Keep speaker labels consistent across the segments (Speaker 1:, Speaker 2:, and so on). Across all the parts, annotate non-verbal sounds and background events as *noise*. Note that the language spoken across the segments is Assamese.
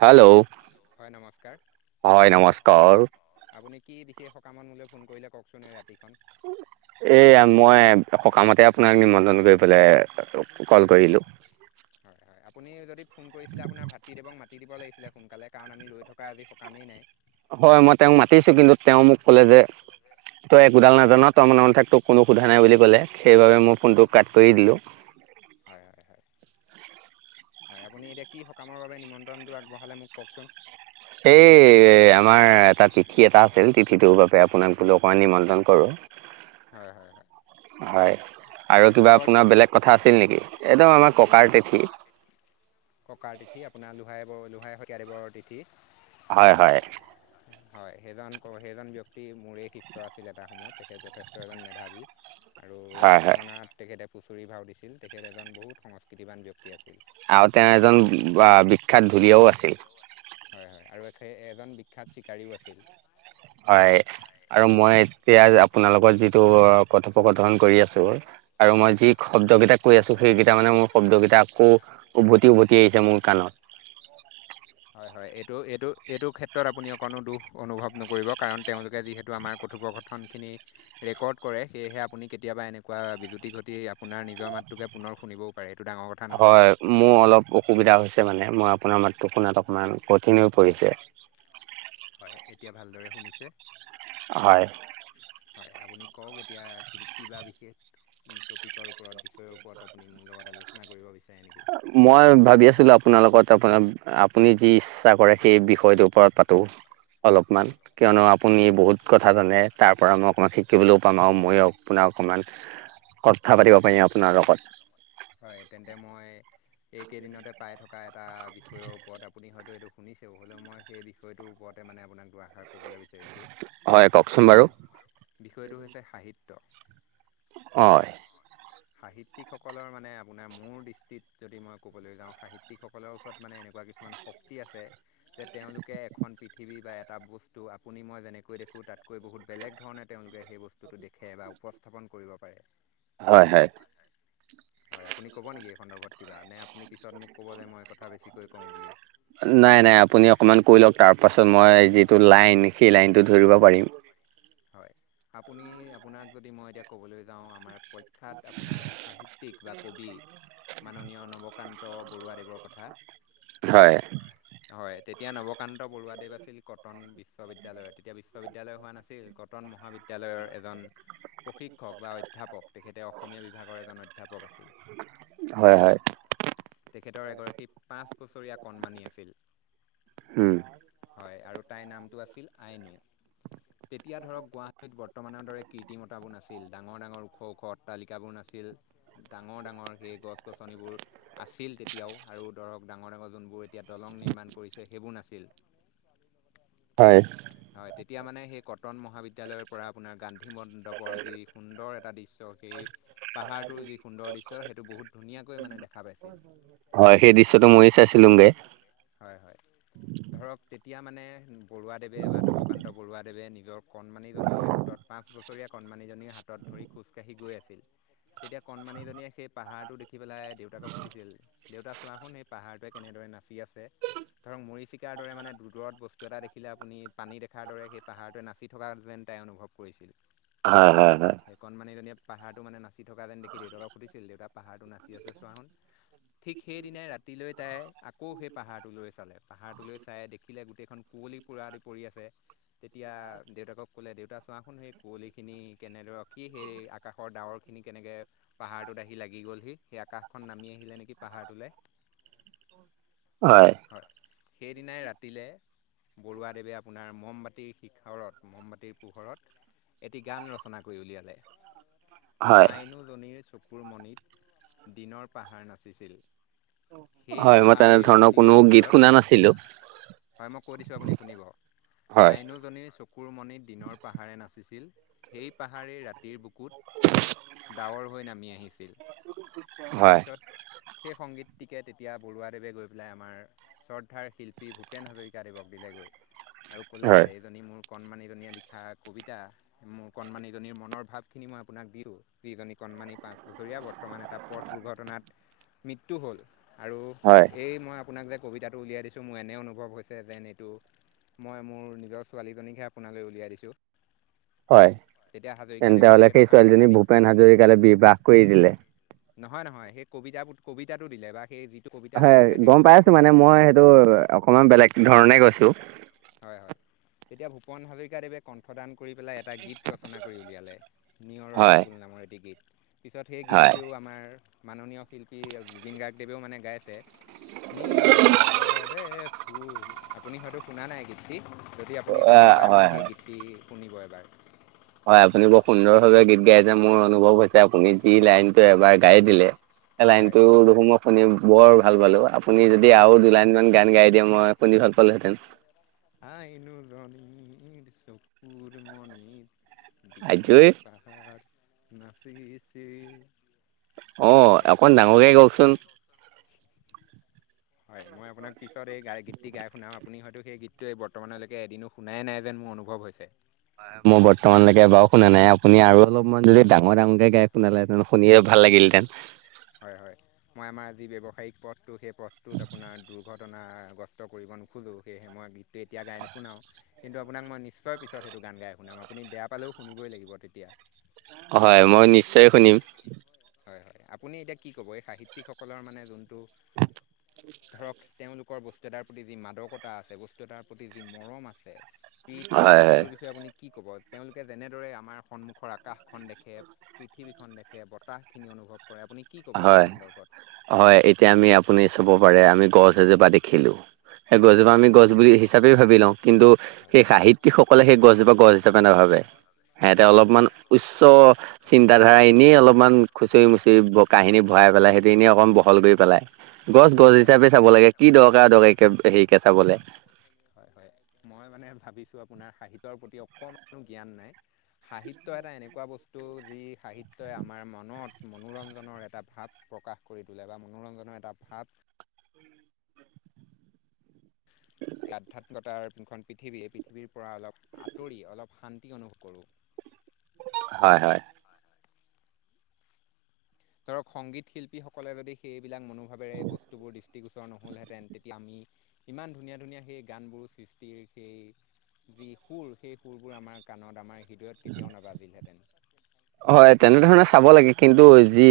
Speaker 1: হেল্ল'
Speaker 2: হয় নমস্কাৰ।
Speaker 1: হয় নমস্কাৰ।
Speaker 2: আপুনি কি বিশেষ সকামত মোলৈ ফোন কৰিলে কওকচোন এই ৰাতিখন।
Speaker 1: এয়া মই সকামতে আপোনাৰ নিমন্ত্ৰণ কৰিব পেলাই। কল কৰিলোঁ
Speaker 2: হয় হয় আপুনি যদি ফোন কৰিছিলে আপোনাৰ ভাতৃদেৱক মাতি দিব লাগিছিলে সোনকালে কাৰণ আমি ৰৈ থকা আজি সকামেই নাই।
Speaker 1: হয় মই তেওঁক মাতিছো কিন্তু তেওঁ মোক কলে যে তই একোডাল নাজান তই মনে মনে থাক তোক কোনো সোধা নাই বুলি ক'লে সেইবাবে মোৰ ফোনটো কাট কৰি দিলো।
Speaker 2: হয় হয় হয়। হয় আপুনি এতিয়া কি সকামৰ বাবে নিমন্ত্ৰণটো আগবঢ়ালে মোক কওঁকচোন
Speaker 1: এই আমাৰ এটা তিথি এটা আছিল তিথিটোৰ বাবে আপোনাক বোলো অকণমান নিমন্ত্ৰণ কৰোঁ। *unintelligible*
Speaker 2: হয় হয় হয়।
Speaker 1: হয় আৰু
Speaker 2: আপোনাৰ
Speaker 1: কিবা
Speaker 2: কিহৰ
Speaker 1: আপোনাৰ
Speaker 2: তিথি
Speaker 1: বেলেগ কথা আছিল নেকি একদম আমাৰ ককাৰ তিথি
Speaker 2: ককাৰ তিথি আপোনাৰ লোহাই ব লোহাই শইকীয়াদেৱৰ তিথি।
Speaker 1: হয় হয়
Speaker 2: হয় সেইজন সেইজন ব্যক্তি মোৰেই শিষ্য আছিল এটা সময়ত তেখেত যথে- ষ্ট এজন মেধাৱী আৰু
Speaker 1: হয় হয়
Speaker 2: ভাওনাত তেখেতে ফুচুৰি ভাও দিছিল তেখেত এজন বহুত সংস্কৃতিবান ব্যক্তি আছিল।
Speaker 1: আৰু তেওঁ এজন আহ বিখ্যাত ধুলীয়াও আছিল।
Speaker 2: হয় হয় আৰু এখে এজন বিখ্যাত চিকাৰীও আছিল।
Speaker 1: হয় আৰু মই এতিয়া আপোনালোকৰ যিটো কথোপকথন কৰি আছো আৰু
Speaker 2: হয়
Speaker 1: মই যি শব্দ কেইটা কৈ আছো সেইকেইটা মানে মোৰ শব্দকেইটা আকৌ উভতি উভতি আহিছে মোৰ কাণত।
Speaker 2: হয় হয় এইটো এইটো এইটো ক্ষেত্ৰত আপুনি অকণো দুখ অনুভৱ নকৰিব কাৰণ তেওঁলোকে যিহেতু আমাৰ কথোপকথনখিনি ৰেকৰ্ড কৰে সেয়েহে আপুনি কেতিয়াবা এনেকুৱা বিজুতি ঘটি আপোনাৰ নিজৰ মাতটোকে পুনৰ শুনিবও পাৰে সেইটো ডাঙৰ কথা নহয়
Speaker 1: হয় মোৰ অলপ অসুবিধা হৈছে মানে মই আপোনাৰ মাতটো শুনাত অকমান কঠিন হৈ পৰিছে।
Speaker 2: হয় এতিয়া ভালদৰে শুনিছে?
Speaker 1: হয়
Speaker 2: হয় আপুনি কওক এতিয়া কি কিবা বিশেষ উ টপিকৰ ওপৰত, বিষয়ৰ ওপৰত আপুনি মোৰ লগত আলোচনা কৰিব বিচাৰে নেকি?
Speaker 1: মই ভাবি আছিলো আপোনাৰ লগত আপোনাৰ আপুনি যি ইচ্ছা কৰে সেই বিষয়টোৰ ওপৰত পাতো। অলপমান
Speaker 2: হয়
Speaker 1: কিয়নো আপুনি বহুত কথা জানে তাৰপৰা মই অকণমান শিকিবলৈও পাম আৰু মইয়ো আপোনাৰ অকণমান কথা পাতিব পাৰিম আপোনাৰ লগত।
Speaker 2: হয় তেন্তে মই এইকেইদিনতে পাই থকা এ- টা বিষয়ৰ ওপৰত আপুনি হয়তো এইটো শুনিছেও হ'লেও মই সেই বিষয়টোৰ ওপৰতে মানে আপোনাক দু-আষাৰ ক'বলে বিচাৰিছোঁ।
Speaker 1: হয় কওঁকচোন বাৰু
Speaker 2: বিষয়টো হৈছে সাহিত্য।
Speaker 1: অ
Speaker 2: সাহিত্যিকসকলৰ মানে আপোনাৰ মোৰ দৃষ্টিত যদি মই ক'বলৈ যাওঁ সাহিত্যিকসকলৰ ওচৰত মানে এনেকুৱা কিছুমান শ- ক্তি আছে যে তেওঁলোকে এখন পৃথিৱী বা এটা বস্তু আপুনি মই যেনেকৈ দেখোঁ তাতকৈ বহুত বেলেগ ধৰণে তেওঁলোকে সেই বস্তুটো দেখে বা উপস্থাপন কৰিব পাৰে।
Speaker 1: হয় হয়
Speaker 2: হয় আপুনি ক'ব নেকি এই সন্দৰ্ভত কিবা নে আপুনি পিছত মোক ক'ব যে মই কথা বেছিকৈ কওঁ বুলি।
Speaker 1: নাই নাই আপুনি অকণমান কৈ লওক তাৰ পাছত মই যিটো লাইন সেই লাইনটো ধৰিব পাৰিম।
Speaker 2: হয়, আপুনি আপোনাক যদি মই এতিয়া ক'বলৈ যাওঁ আমাৰ- প্ৰখ্যাত আপোনাৰ সাহিত্যিক বা কবি- মাননীয় নৱকান্ত বৰুৱাদেৱৰ কথা।
Speaker 1: হয়।
Speaker 2: হয়, হয় তেতিয়া নৱকান্ত বৰুৱাদেৱ আছিল কটন- বিশ্ববিদ্যালয়ৰ তেতিয়া বিশ্ববিদ্যালয় হোৱা নাছিল, কটন মহাবিদ্যালয়ৰ এজন- প্ৰশিক্ষক বা অধ্যাপক, তেখেতে অসমীয়া বিভাগৰ এজন অধ্যাপক আছিল।
Speaker 1: হয় হয়।
Speaker 2: তেখেতৰ এগৰাকী পাঁচ বছৰীয়া কণমানি আছিল।
Speaker 1: হম।
Speaker 2: হয় আৰু তাইৰ নামটো আছিল আইনো। তেতিয়া ধৰক গুৱাহাটীত বৰ্তমানৰ দৰে কীৰ্তিমতাবোৰ নাছিল, ডাঙৰ ডাঙৰ ওখ ওখ অট্টালিকাবোৰ নাছিল। ডাঙৰ ডাঙৰ সেই গছ গছনিবোৰ আছিল তেতিয়াও আৰু ধৰক ডাঙৰ ডাঙৰ যোনবোৰ- এতিয়া দলং নিৰ্মাণ কৰিছে সেইবোৰ নাছিল।
Speaker 1: হয়।
Speaker 2: হয়, তেতিয়া মানে সেই কটন মহাবিদ্যয়ালয়ৰ পৰা আপোনাৰ গান্ধী মণ্ডপৰ যি সুন্দৰ - এটা দৃশ্য, সেই পাহাৰটোৰ যি সুন্দৰ দৃশ্য সেইটো বহুত ধুনীয়াকৈ মানে দেখা পাইছিল।
Speaker 1: হয়, সেই দৃশ্যটো মইও চাইছিলোগে।
Speaker 2: হয় হয়, ধৰক তেতিয়া মানে বৰুৱাদেৱে বা নৱকান্ত বৰুৱাদেৱে নিজৰ কণমানিজনীৰ হাতত পাঁচ বছৰীয়া কণমানিজনীৰ হাতত ধৰি খোজকাঢ়ি গৈ আছিল। তেতিয়া কণমানিজনীয়ে সেই পাহাৰটো দেখি পেলাই দেউতাকক সুধিছিল- দেউতা চোৱাচোন সেই পাহাৰটোৱে কেনেদৰে নাচি আছে। ধৰক মৰিচিকাৰ দৰে মানে দূ দূৰত বস্তু এটা দেখিলে আপুনি পানী দেখাৰ দৰে সেই পাহাৰ- নাচি থকা যেন তাই অনুভৱ কৰিছিল।
Speaker 1: হয়, হয়, হয়।
Speaker 2: কণমানিজনীয়ে পাহাৰটো মানে নাচি থকা যেন দেখি দেউতাকক সুধিছিল, দেউতা- পাহাৰটো নাচি আছে চোৱা চোন, ঠিক সেইদিনাই ৰাতিলৈ তাই- আকৌ সেই পাহাৰটোলৈ চালে, পাহাৰটোলৈ চাই দেখিলে গোটেইখন কুঁৱলী পোৰাদি পৰি আছে। তেতিয়া দেউতাকক ক'লে, দেউতা চোৱা- চোন, সেই কুঁৱলী খিনি কেনেদৰে, কি সেই আকাশৰ ডাৱৰ খিনি কেনেকে- পাহাৰটোত আহি লাগি গ'লহি, সেই আকাশখন নামি আহিলে নেকি পাহাৰটোলৈ।
Speaker 1: হয়।
Speaker 2: হয়, সেইদিনাই ৰাতিলে বৰুৱাদেৱে আপোনাৰ মমবাতি শিক- শিখৰত, মমবাতিৰ পোহৰত এটি গান ৰচনা কৰি উলিয়ালে।
Speaker 1: হয়
Speaker 2: আইনোজনীৰ চকুৰমণিত দিনৰ পাহাৰ নাচিছিল। সেই
Speaker 1: হয় মই
Speaker 2: পাহাৰেই
Speaker 1: তেনেধৰণৰ
Speaker 2: ৰাতিৰ
Speaker 1: কোনো গীত
Speaker 2: আন্ধাৰত
Speaker 1: শুনা
Speaker 2: -
Speaker 1: নাছিলো
Speaker 2: হয়, মই কৈ দিছোঁ আপুনি শুনিব, আইনোত-
Speaker 1: হয়
Speaker 2: আইনোজনীৰ চকুৰ মণিত দিনৰ পাহাৰে নাচিছিল, সেই পাহাৰেই ৰাতিৰ বুকুত- ডাৱৰ হৈ নামি আহিছিল।
Speaker 1: হয়
Speaker 2: তাৰপিছত- সেই সংগীতটিকে তেতিয়া বৰুৱাদেৱে গৈ পেলাই আমাৰ শ্ৰদ্ধাৰ শিল্পী ভূপেন হাজৰিকাদেৱক দিলেগৈ।
Speaker 1: *unintelligible*
Speaker 2: আৰু ক'লে, এইজনী মোৰ কণমানি জনীয়ে লিখা কবিতা। মোৰ কণমানিজনীৰ মনৰ ভাৱ খিনি মই আপোনাক দিলো, যিজনী কণমানি পাঁচ বছৰীয়া। বৰ্তমান এটা- পথ দুৰ্ঘটনাত মৃত্যু হ'ল আৰু-
Speaker 1: হয়।
Speaker 2: এই মই আপোনাক যে কবিতাটো উলিয়াই দিছোঁ মোৰ এনে অনুভৱ হৈছে, যেন এইটো মই মোৰ নিজৰ ছোৱালীকহে আপোনালৈ উলিয়াই দিছোঁ।
Speaker 1: হয়,
Speaker 2: তেতিয়া
Speaker 1: তেন্তে
Speaker 2: হাজৰিকাদেৱে
Speaker 1: হলে
Speaker 2: তেখেতক
Speaker 1: সেই
Speaker 2: সান্তনা
Speaker 1: ছোৱালীজনীক
Speaker 2: দি
Speaker 1: ভূপেন হাজৰিকালে বিবাহ কৰি দিলে।
Speaker 2: নহয়, নহয় সেই কবিতা কবিতাটো দিলে, বা সেই কবিতা
Speaker 1: হয়,
Speaker 2: লিখিছিলে সেই
Speaker 1: গম পাই আছো
Speaker 2: কবিতাটো
Speaker 1: মানে
Speaker 2: দিলে
Speaker 1: মই সেইটো অকমান বেলেগ ধৰণে কৈছো।
Speaker 2: হয় হয়। তেতিয়া ভূপনাজৰিক দেৱে কণ্ঠদান কৰি পেলাই এটা গীত ৰচনা কৰি উলিয়ালে নিয়ৰৰে
Speaker 1: হয়
Speaker 2: ফুল নামৰ এটি গীত। পিছত সেই
Speaker 1: হয়
Speaker 2: গীতটোও আমাৰ মাননীয় শিল্পী জুবিন গাৰ্গদেৱেও মানে গাইছে। নিয়, ৰে, ফুল আপুনি হয়তো শুনা নাই গীতি, যদি আপুনি
Speaker 1: আহ
Speaker 2: সময়
Speaker 1: হয়
Speaker 2: পাই মানে
Speaker 1: হয়
Speaker 2: সেই গীতটি শুনিব এবাৰ।
Speaker 1: হয়, আপুনি বৰ সুন্দৰভাৱে গীত গাই যে মোৰ অনুভৱ হৈছে আপুনি যি লাইনটো এবাৰ গাই দিলে। এ, লাইন
Speaker 2: হয়
Speaker 1: টো দেখো মই শুনি বৰ ভাল পালো আপুনি যদি
Speaker 2: হয়
Speaker 1: আৰু দুই লাইন মান গান গাই, দিয়ে মই শুনি ভাল পালোহেঁতেন।
Speaker 2: আইন ৰণিৰ চকুৰ মণিৰ
Speaker 1: আইঐ
Speaker 2: দিনৰ পা *unintelligible* আৰু নাচিছিলি *unintelligible*
Speaker 1: অ, অকন ডাঙৰকে গায়কচোন।
Speaker 2: হয় মই আপোনাক পিছত এই গ গীতটি গাই শুনাম। আপুনি হয়তো সেই গীতটোৱে বৰ্তমানলৈকে এদিনো শুনাই নাই যেন মোৰ অনুভৱ হৈছে।
Speaker 1: মই বৰ্তমানলৈকে বাৰুনা নাই আপুনি আৰু অলপমান যদি ডাঙৰ ডাঙৰকে গায়ক শুনালেহেতেন। শুনিয়ে ভাল লাগিলহেঁতেন।
Speaker 2: হয় হয় মই আমাৰ যি ব্যৱসায়িক পথ। তো সেই পথটোত আপোনাৰ দুৰ্ঘটনাগ্ৰস্ত কৰিব নোখোজোঁ সেয়েহে মই গীতটো এতিয়া গাই নুশুনাওঁ। কিন্তু আপোনাক মই নিশ্চয় পিছত সেইটো গান গাই শুনাম, আপুনি বেয়া পালেও শুনই লাগিব তেতিয়া।
Speaker 1: হয় মই নিশ্চয় শুনিম।
Speaker 2: হয় হয়, আপুনি এতিয়া কি ক'ব এই সাহিত্যিকসকলৰ মানে যোনটো। ধৰক তেওঁলোকৰ বস্তু এটাৰ প্ৰতি যি মাদকতা আছে বস্তু এটাৰ প্ৰতি যি মৰম আছে। প্ৰীতি
Speaker 1: হয়
Speaker 2: আছে
Speaker 1: হয়
Speaker 2: সেইটোৰ বিষয়ে আপুনি কি ক'ব। তেওঁলোকে যেনেদৰে আমাৰ সন্মুখৰ আকাশখন দেখে, পৃথিৱীখন দেখে বতাহখিনি অনুভৱ কৰে। কৰে আপুনি কি ক'ব
Speaker 1: হয়
Speaker 2: সেই সন্দৰ্ভত।
Speaker 1: হয়, এতিয়া আমি আপুনি চব পাৰে আমি গছ এজোপা দেখিলো সেই
Speaker 2: হয়
Speaker 1: গছজোপা আমি গছ বুলি হিচাপে, ভাবি লওঁ কিন্তু
Speaker 2: হয়
Speaker 1: সেই সাহিত্যিক সকলে সেই গছজোপা গছ হিচাপে নাভাবে। সিহঁতে
Speaker 2: হয়
Speaker 1: অলপমান উচ্চ চিন্তাধাৰা এনেই অলপমান খুচৰি মুচৰি। কাহিনী ভৰাই পেলাই সেইখিনি অকণ বহল কৰি পেলাই। গছ
Speaker 2: হয় হয়
Speaker 1: গছ
Speaker 2: হয়
Speaker 1: হিচাপে চাব লাগে। কি দৰকাৰ দৰকাৰীে হেৰিকে চাব লাগে।
Speaker 2: হয় হয় মই মানে ভাবিছোঁ আপোনাৰ সাহিত্যৰ প্ৰতি অকণমানো জ্ঞান নাই। সাহিত্য এটা এনেকুৱা বস্তু। যি সাহিত্যই আমাৰ মনত মনোৰঞ্জনৰ এটা ভাৱ প্ৰকাশ কৰি তোলে বা মনোৰঞ্জনৰ এটা ভাৱ। ভাব। আধাত্মতাৰ যোনখন পৃথিৱী এই পৃথিৱীৰ পৰা অলপ আঁতৰি অলপ শান্তি অনুভৱ কৰোঁ।
Speaker 1: হয় হয়।
Speaker 2: ধৰক সংগীত শিল্পীসকলে যদি সেইবিলাক মনোভাৱেৰে বস্তুবোৰ দৃষ্টিগোচৰ নহ'লহেঁতেন তেতিয়া আমি। ইমান ধুনীয়া- ধুনীয়া সেই গানবোৰ সৃষ্টিৰ সেই যি সুৰ সেই সুৰবোৰ আমাক। কাণত আমাৰ হৃদয়ত কেতিয়াও নাবাজিলহেঁতেন।
Speaker 1: হয়, তেনেধৰণে চাব লাগে কিন্তু যি।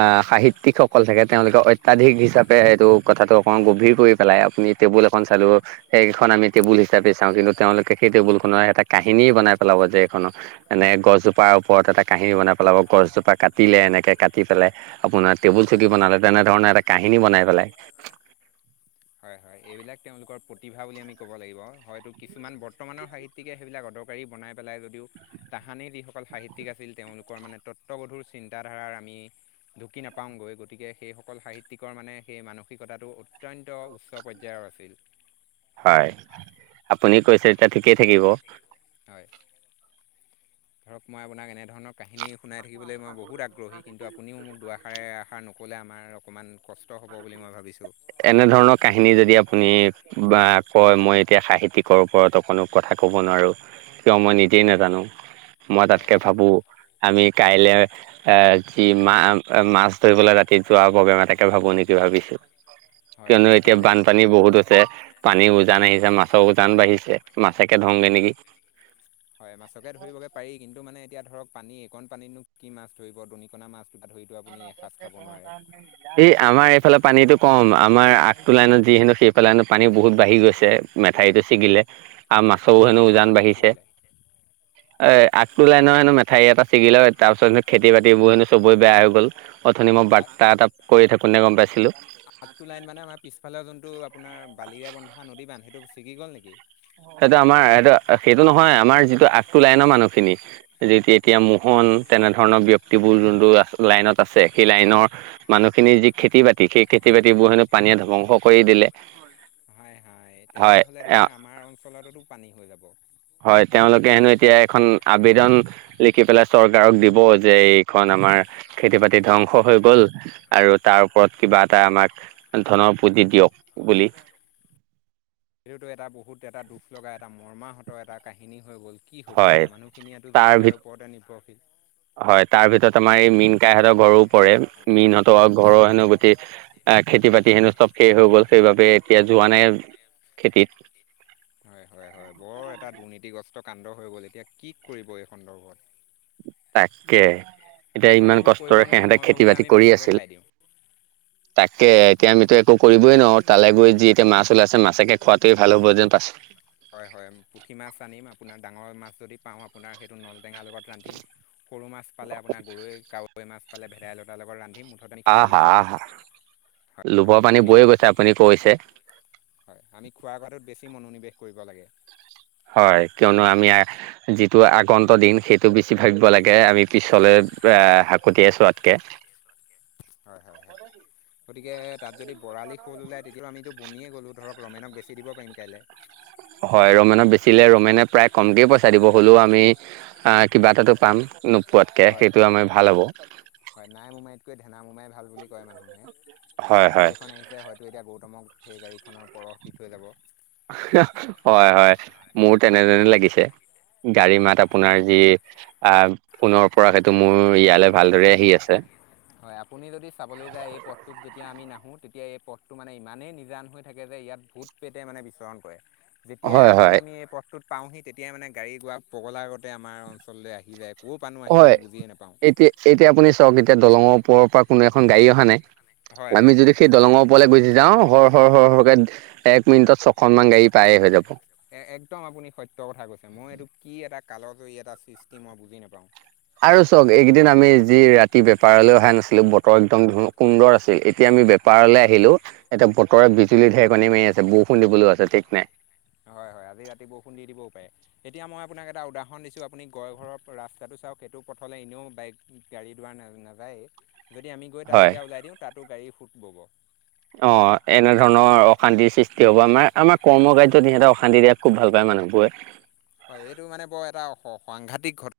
Speaker 1: আহ সাহিত্যিকসকল থাকে তেওঁলোকে অত্যাধিক হিচাপে সেইটো কথাটো অকণমান গভীৰ কৰি পেলাই আপুনি টেবুল এখন চালো সেইখন আমি টেবুল হিচাপে চাওঁ কিন্তু তেওঁলোকে সেই টেবুল খনৰ এটা কাহিনী বনাই পেলাব যে এইখন এনে গছজোপাৰ ওপৰত এটা কাহিনী বনাই পেলাব গছজোপা কাটিলে এনেকৈ কাটি পেলাই আপোনাৰ টেবুল চকী
Speaker 2: হয়
Speaker 1: বনালে তেনে ধৰণে এটা কাহিনী বনাই পেলাই
Speaker 2: হয় হয় এইবিলাক তেওঁলোকৰ প্ৰতিভা বুলি আমি ক'ব লাগিব হয়তো কিছুমান বৰ্তমানৰ সাহিত্য গতিকে সেইবিলাক অদৰকাৰী বনাই পেলাই যদিও তাহানি যিসকল সাহিত্যিক আছিল তেওঁলোকৰ মানে তত্ববধুৰ চিন্তাধাৰাৰ আমি ঢুকি নাপাওঁগৈ গতিকে সেইসকল সাহিত্যিকৰ মানে সেই মানসিকতাটো অত্যন্ত অত্যন্ত উচ্চ পৰ্যায়ৰ আছিল
Speaker 1: হয় আপুনি কৈছে যেতিয়া ঠিকেই থাকিব
Speaker 2: হয় ধৰক মই আপোনাক এনেধৰণৰ কাহিনী শুনাই থাকিবলৈ মই বহুত আগ্ৰহী কিন্তু আপুনিও মোক দুুৱাষাৰে ষাৰ নক'লে আমাৰ অকণমান কষ্ট হ'ব বুলি মই ভাবিছো
Speaker 1: এনে ধৰণৰ কাহিনী যদি আপুনি বা কয় মই এতিয়া সাহিত্যিকৰ ওপৰত অকনো কথা ক'ব নোৱাৰো কিয় মই নিজেই নাজানো মই
Speaker 2: হয়
Speaker 1: তাতকে
Speaker 2: আপুনি
Speaker 1: ভাবো আমি কাইলে এ যি মা মাছ ধৰিবলৈ ৰাতি যোৱা প্ৰগ্ৰেম এটাকে এটা ভাবো নেকি ভাবিছো
Speaker 2: হয়
Speaker 1: কিয়নো
Speaker 2: হয়
Speaker 1: এতিয়া
Speaker 2: কাইলৈ
Speaker 1: বানপানী বহুত হৈছে ছে পানী উজান আহিছে মাছৰ উজান বাঢ়িছে মাছেকে ধয়োংগে নেকি
Speaker 2: হয় মাছকে ধৰিবগে পাৰি কিন্তু মানে এতিয়া ধৰক পানী এইকণ পানীনো কি মাছ ধৰিব দনিকণা মাছ ধৰিব
Speaker 1: *unintelligible* এই আমাৰ এইফালে পানীটো কম আমাৰ আগটো লাইনত যিহেতু সেইফালে লাইনত পানী বহুত বাঢ়ি গৈছে মেঠাৰিটো ছিগিলে আৰু মাছো
Speaker 2: ক'ৰ
Speaker 1: হেনো উজান
Speaker 2: মাথাউৰিটো
Speaker 1: বাঢ়িছে
Speaker 2: ছিগিলে
Speaker 1: এ আগটো লাইন হেনো মাঠাওৰী এটা ছিগিলে অ তাৰপিছত খেতি- বাতিবোৰ হেনো চবৰে বেয়া হৈ গ'ল। অথনি মই
Speaker 2: আ
Speaker 1: বাৰ্তা এটা কৰি থাকোনে গম পাইছিলোঁ।
Speaker 2: আগটো লাইন মানে আমাৰ পিছফালৰ যোনটো আপোনাৰ বালিয়ে বন্ধা নদী বান্ধ সেইটো ছিগি গ'ল নেকি
Speaker 1: সেইটো আমাৰ সেটো সেইটো নহয় আমাৰ যিটো আগটো লাইনৰ মানুহখিনি। যে এতি এতিয়া মোহন তেনেধৰণৰ ব্যক্তিবোৰ যোনটো আছে লাইনত আছে সেই লাইনৰ। মানুহখিনিৰ যি খেতি- বাতি সেই খেতি- বাতিবোৰ হেনো পানীয়ে ধ্বংস কৰি দিলে।
Speaker 2: হয় হয় তেনেকে হ'লে
Speaker 1: হয়
Speaker 2: দেখোন আমাৰ অঞ্চলতো পানী হৈ যাব।
Speaker 1: হয় তেওঁলোকে হেনো এতিয়া এখন আবেদন লিখি পেলাই চৰকাৰক দিব যে এই খন আমাৰ খেতি বাতি ধ্বংস হৈ গ'ল আৰু তাৰ ওপৰত কিবা এটা আমাক ধনৰ পুঁজি দিয়ক বুলি
Speaker 2: সেইটোতো এটা বহুত এটা দুখ লগা এটা মৰ্মাহত এটা কাহিনী হৈ গ'ল কি হ'ব
Speaker 1: হয়
Speaker 2: এতিয়া মানুহখিনিয়েটো
Speaker 1: তাৰ ভিত
Speaker 2: জীৱিকাৰ ওপৰতে নিৰ্ভৰশীল।
Speaker 1: হয় তাৰ ভিতৰত আমাৰ এই মীন কাইহঁতৰ ঘৰও পৰে মীনহঁতৰ ঘৰৰ হেনো গোটেই। আ খেতি বাতি হেনো চব শেষ হৈ গ'ল সেইবাবে এতিয়া যোৱা নাই খেতিত
Speaker 2: হয় হয় হয় বৰ এটা দুৰ্নীতিগ্ৰস্ত কাণ্ড হৈ গ'ল এতিয়া কি কৰিব এই সন্দৰ্ভত
Speaker 1: তাকে এতিয়া
Speaker 2: আমিতো
Speaker 1: ইমান
Speaker 2: একো কৰিব
Speaker 1: কষ্টৰে
Speaker 2: নোৱাৰোঁ
Speaker 1: সিঁহতে
Speaker 2: মই ভাবোঁ
Speaker 1: খেতি
Speaker 2: যে
Speaker 1: বাতি
Speaker 2: আমি
Speaker 1: কৰি
Speaker 2: মাছকে
Speaker 1: আছিল
Speaker 2: খাই দিওঁ
Speaker 1: তাকে এতিয়া আমিতো একো কৰিবই নোৱাৰো তালৈ গৈ যি এতিয়া মাছ ওলাইছে মাছকে খোৱাতোৱে ভাল হ'ব যেন পাইছো
Speaker 2: হয় হয় পুঠি মাছ আনিম আপোনাৰ ডাঙৰ মাছ যদি পাওঁ আপোনাৰ সেইটো নলটেঙাৰ লগত ৰান্ধিম সৰু মাছ পালে আপোনাৰ গৰৈ, কাৱৈ, মাছ পালে ভেদাইলতাৰ লগত ৰান্ধিম
Speaker 1: আহ আহ
Speaker 2: হয় হয়
Speaker 1: লোভৰ পানী
Speaker 2: আমি
Speaker 1: বৈ গৈছে আপুনি কৈছে
Speaker 2: হয় আমি খোৱা বোৱাটোত বেছি মনোনিৱেশ কৰিব লাগে
Speaker 1: হয় কিয়নো আমি আই যিটো আগন্ত দিন সেইটো বেছি ভাবিব লাগে, আৰু পিছলৈ হা-হাকতিয়াই চোৱাতকে।
Speaker 2: হয়, হয়, হয়। গতিকে তাত যদি বৰালি, শ'ল ওলায় তেতিয়াতো আমিতো বনিয়ে গ'লোঁ ধৰক ৰমেনক বেছি দিব পাৰিম কাইলে।
Speaker 1: হয় ৰমেনক বেচিলে, ৰমেনে প্ৰায় কমকে পইচা দিব হ'লও আমি আহ কিবা এটাটো পাম নোপোৱাতকে,
Speaker 2: হয়
Speaker 1: সেইটো আমাৰ ভাল হ'ব।
Speaker 2: হয় নাই মোমাইতকৈ ধেনা মোমাই ভাল বুলি কয় মানুহে,
Speaker 1: হয়
Speaker 2: গাড়ী
Speaker 1: হয়
Speaker 2: এখন আহিছে হয় তো এতিয়া গৌতমক সেই গাড়ীখনৰ পৰশ দি থৈ যাব।
Speaker 1: অহ ' হয়, হয় মোৰ তেনে - যেনে লাগিছে, গাড়ী
Speaker 2: হয়
Speaker 1: মাত আপোনাৰ যি আহ, ফোনৰ পৰা সেইটো মোৰ ইয়ালৈ ভালদৰে আহি আছে।
Speaker 2: হয় আপুনি যদি চাবলৈ যায়, এই পথটোত যেতিয়া আমি নাহো তেতিয়া এই পথটো মানে ইমানেই নিজান হৈ থাকে যে ইয়াত ভূত-প্ৰেতে মানে বিচৰণ কৰে। যেতিয়াই
Speaker 1: হয়
Speaker 2: আহি
Speaker 1: হয়
Speaker 2: আমি এই পথটোত পাওঁহি তেতিয়াই মানে গাড়ী- গোৰা পগলা আগতে আমাৰ অঞ্চললৈ আহি যায়। ক'ৰ পানো আহে মই
Speaker 1: কয়
Speaker 2: বুজিয়ে নাপাওঁ
Speaker 1: এতিয়া - এতিয়া আপুনি চাওক, এতিয়া দলঙৰ ওপৰৰ পৰা কোনো এখন গাড়ী অহা
Speaker 2: হয়
Speaker 1: নাই আমি
Speaker 2: হয়
Speaker 1: যদি সেই দলঙৰ ওপৰলৈ গুচি যাওঁ হৰ, হৰ, হৰ, হৰকে এক মিনিটত ছখনমান গাড়ী পায়ে হৈ যাব।
Speaker 2: এ-একদম আপুনি সত্য কথা কৈছে। মই এইটো কি এটা কালজৰি এটা সৃষ্টি মই বুজি নাপাওঁ।
Speaker 1: আৰু চওঁক, এইকেইদিন আমি যি ৰাতি বেপাৰলৈ অহা নাছিলো, বতৰ একদম ধু- সুন্দৰ আছিল। এতিয়া আমি বে পাৰলৈ আহিলো এতিয়া বতৰে বিজুলী, ঢেৰকণী মাৰি আছে, বৰষুণ দিবলৈও আছে ঠিক নাই।
Speaker 2: হয়, হয় আজি ৰাতি বৰষুণ দি দিবও পাৰে। এতিয়া মই আপোনাক এটা উদাহৰণ দিছো, আপুনি গৈ ঘৰৰ ৰাস্তাটো চাওক সেইটো পথলৈ এনেও বাইক গাড়ী- দুৱাৰ না- নাযায়েই, যদি আমি গৈ তাত
Speaker 1: হয়
Speaker 2: এতিয়া ওলাই দিওঁ তাতো গাড়ীৰ সুত বব।
Speaker 1: অ', এনেধৰণৰ অশান্তিৰ সৃষ্টি হ'ব, আমাৰ- আমাৰ কৰ্ম কাৰ্যত সিহঁতে অশান্তি দিয়া খুব ভাল পায় মানুহবোৰে।
Speaker 2: হয় এইটো মানে বৰ এটা অ স - সাংঘাতিক ঘট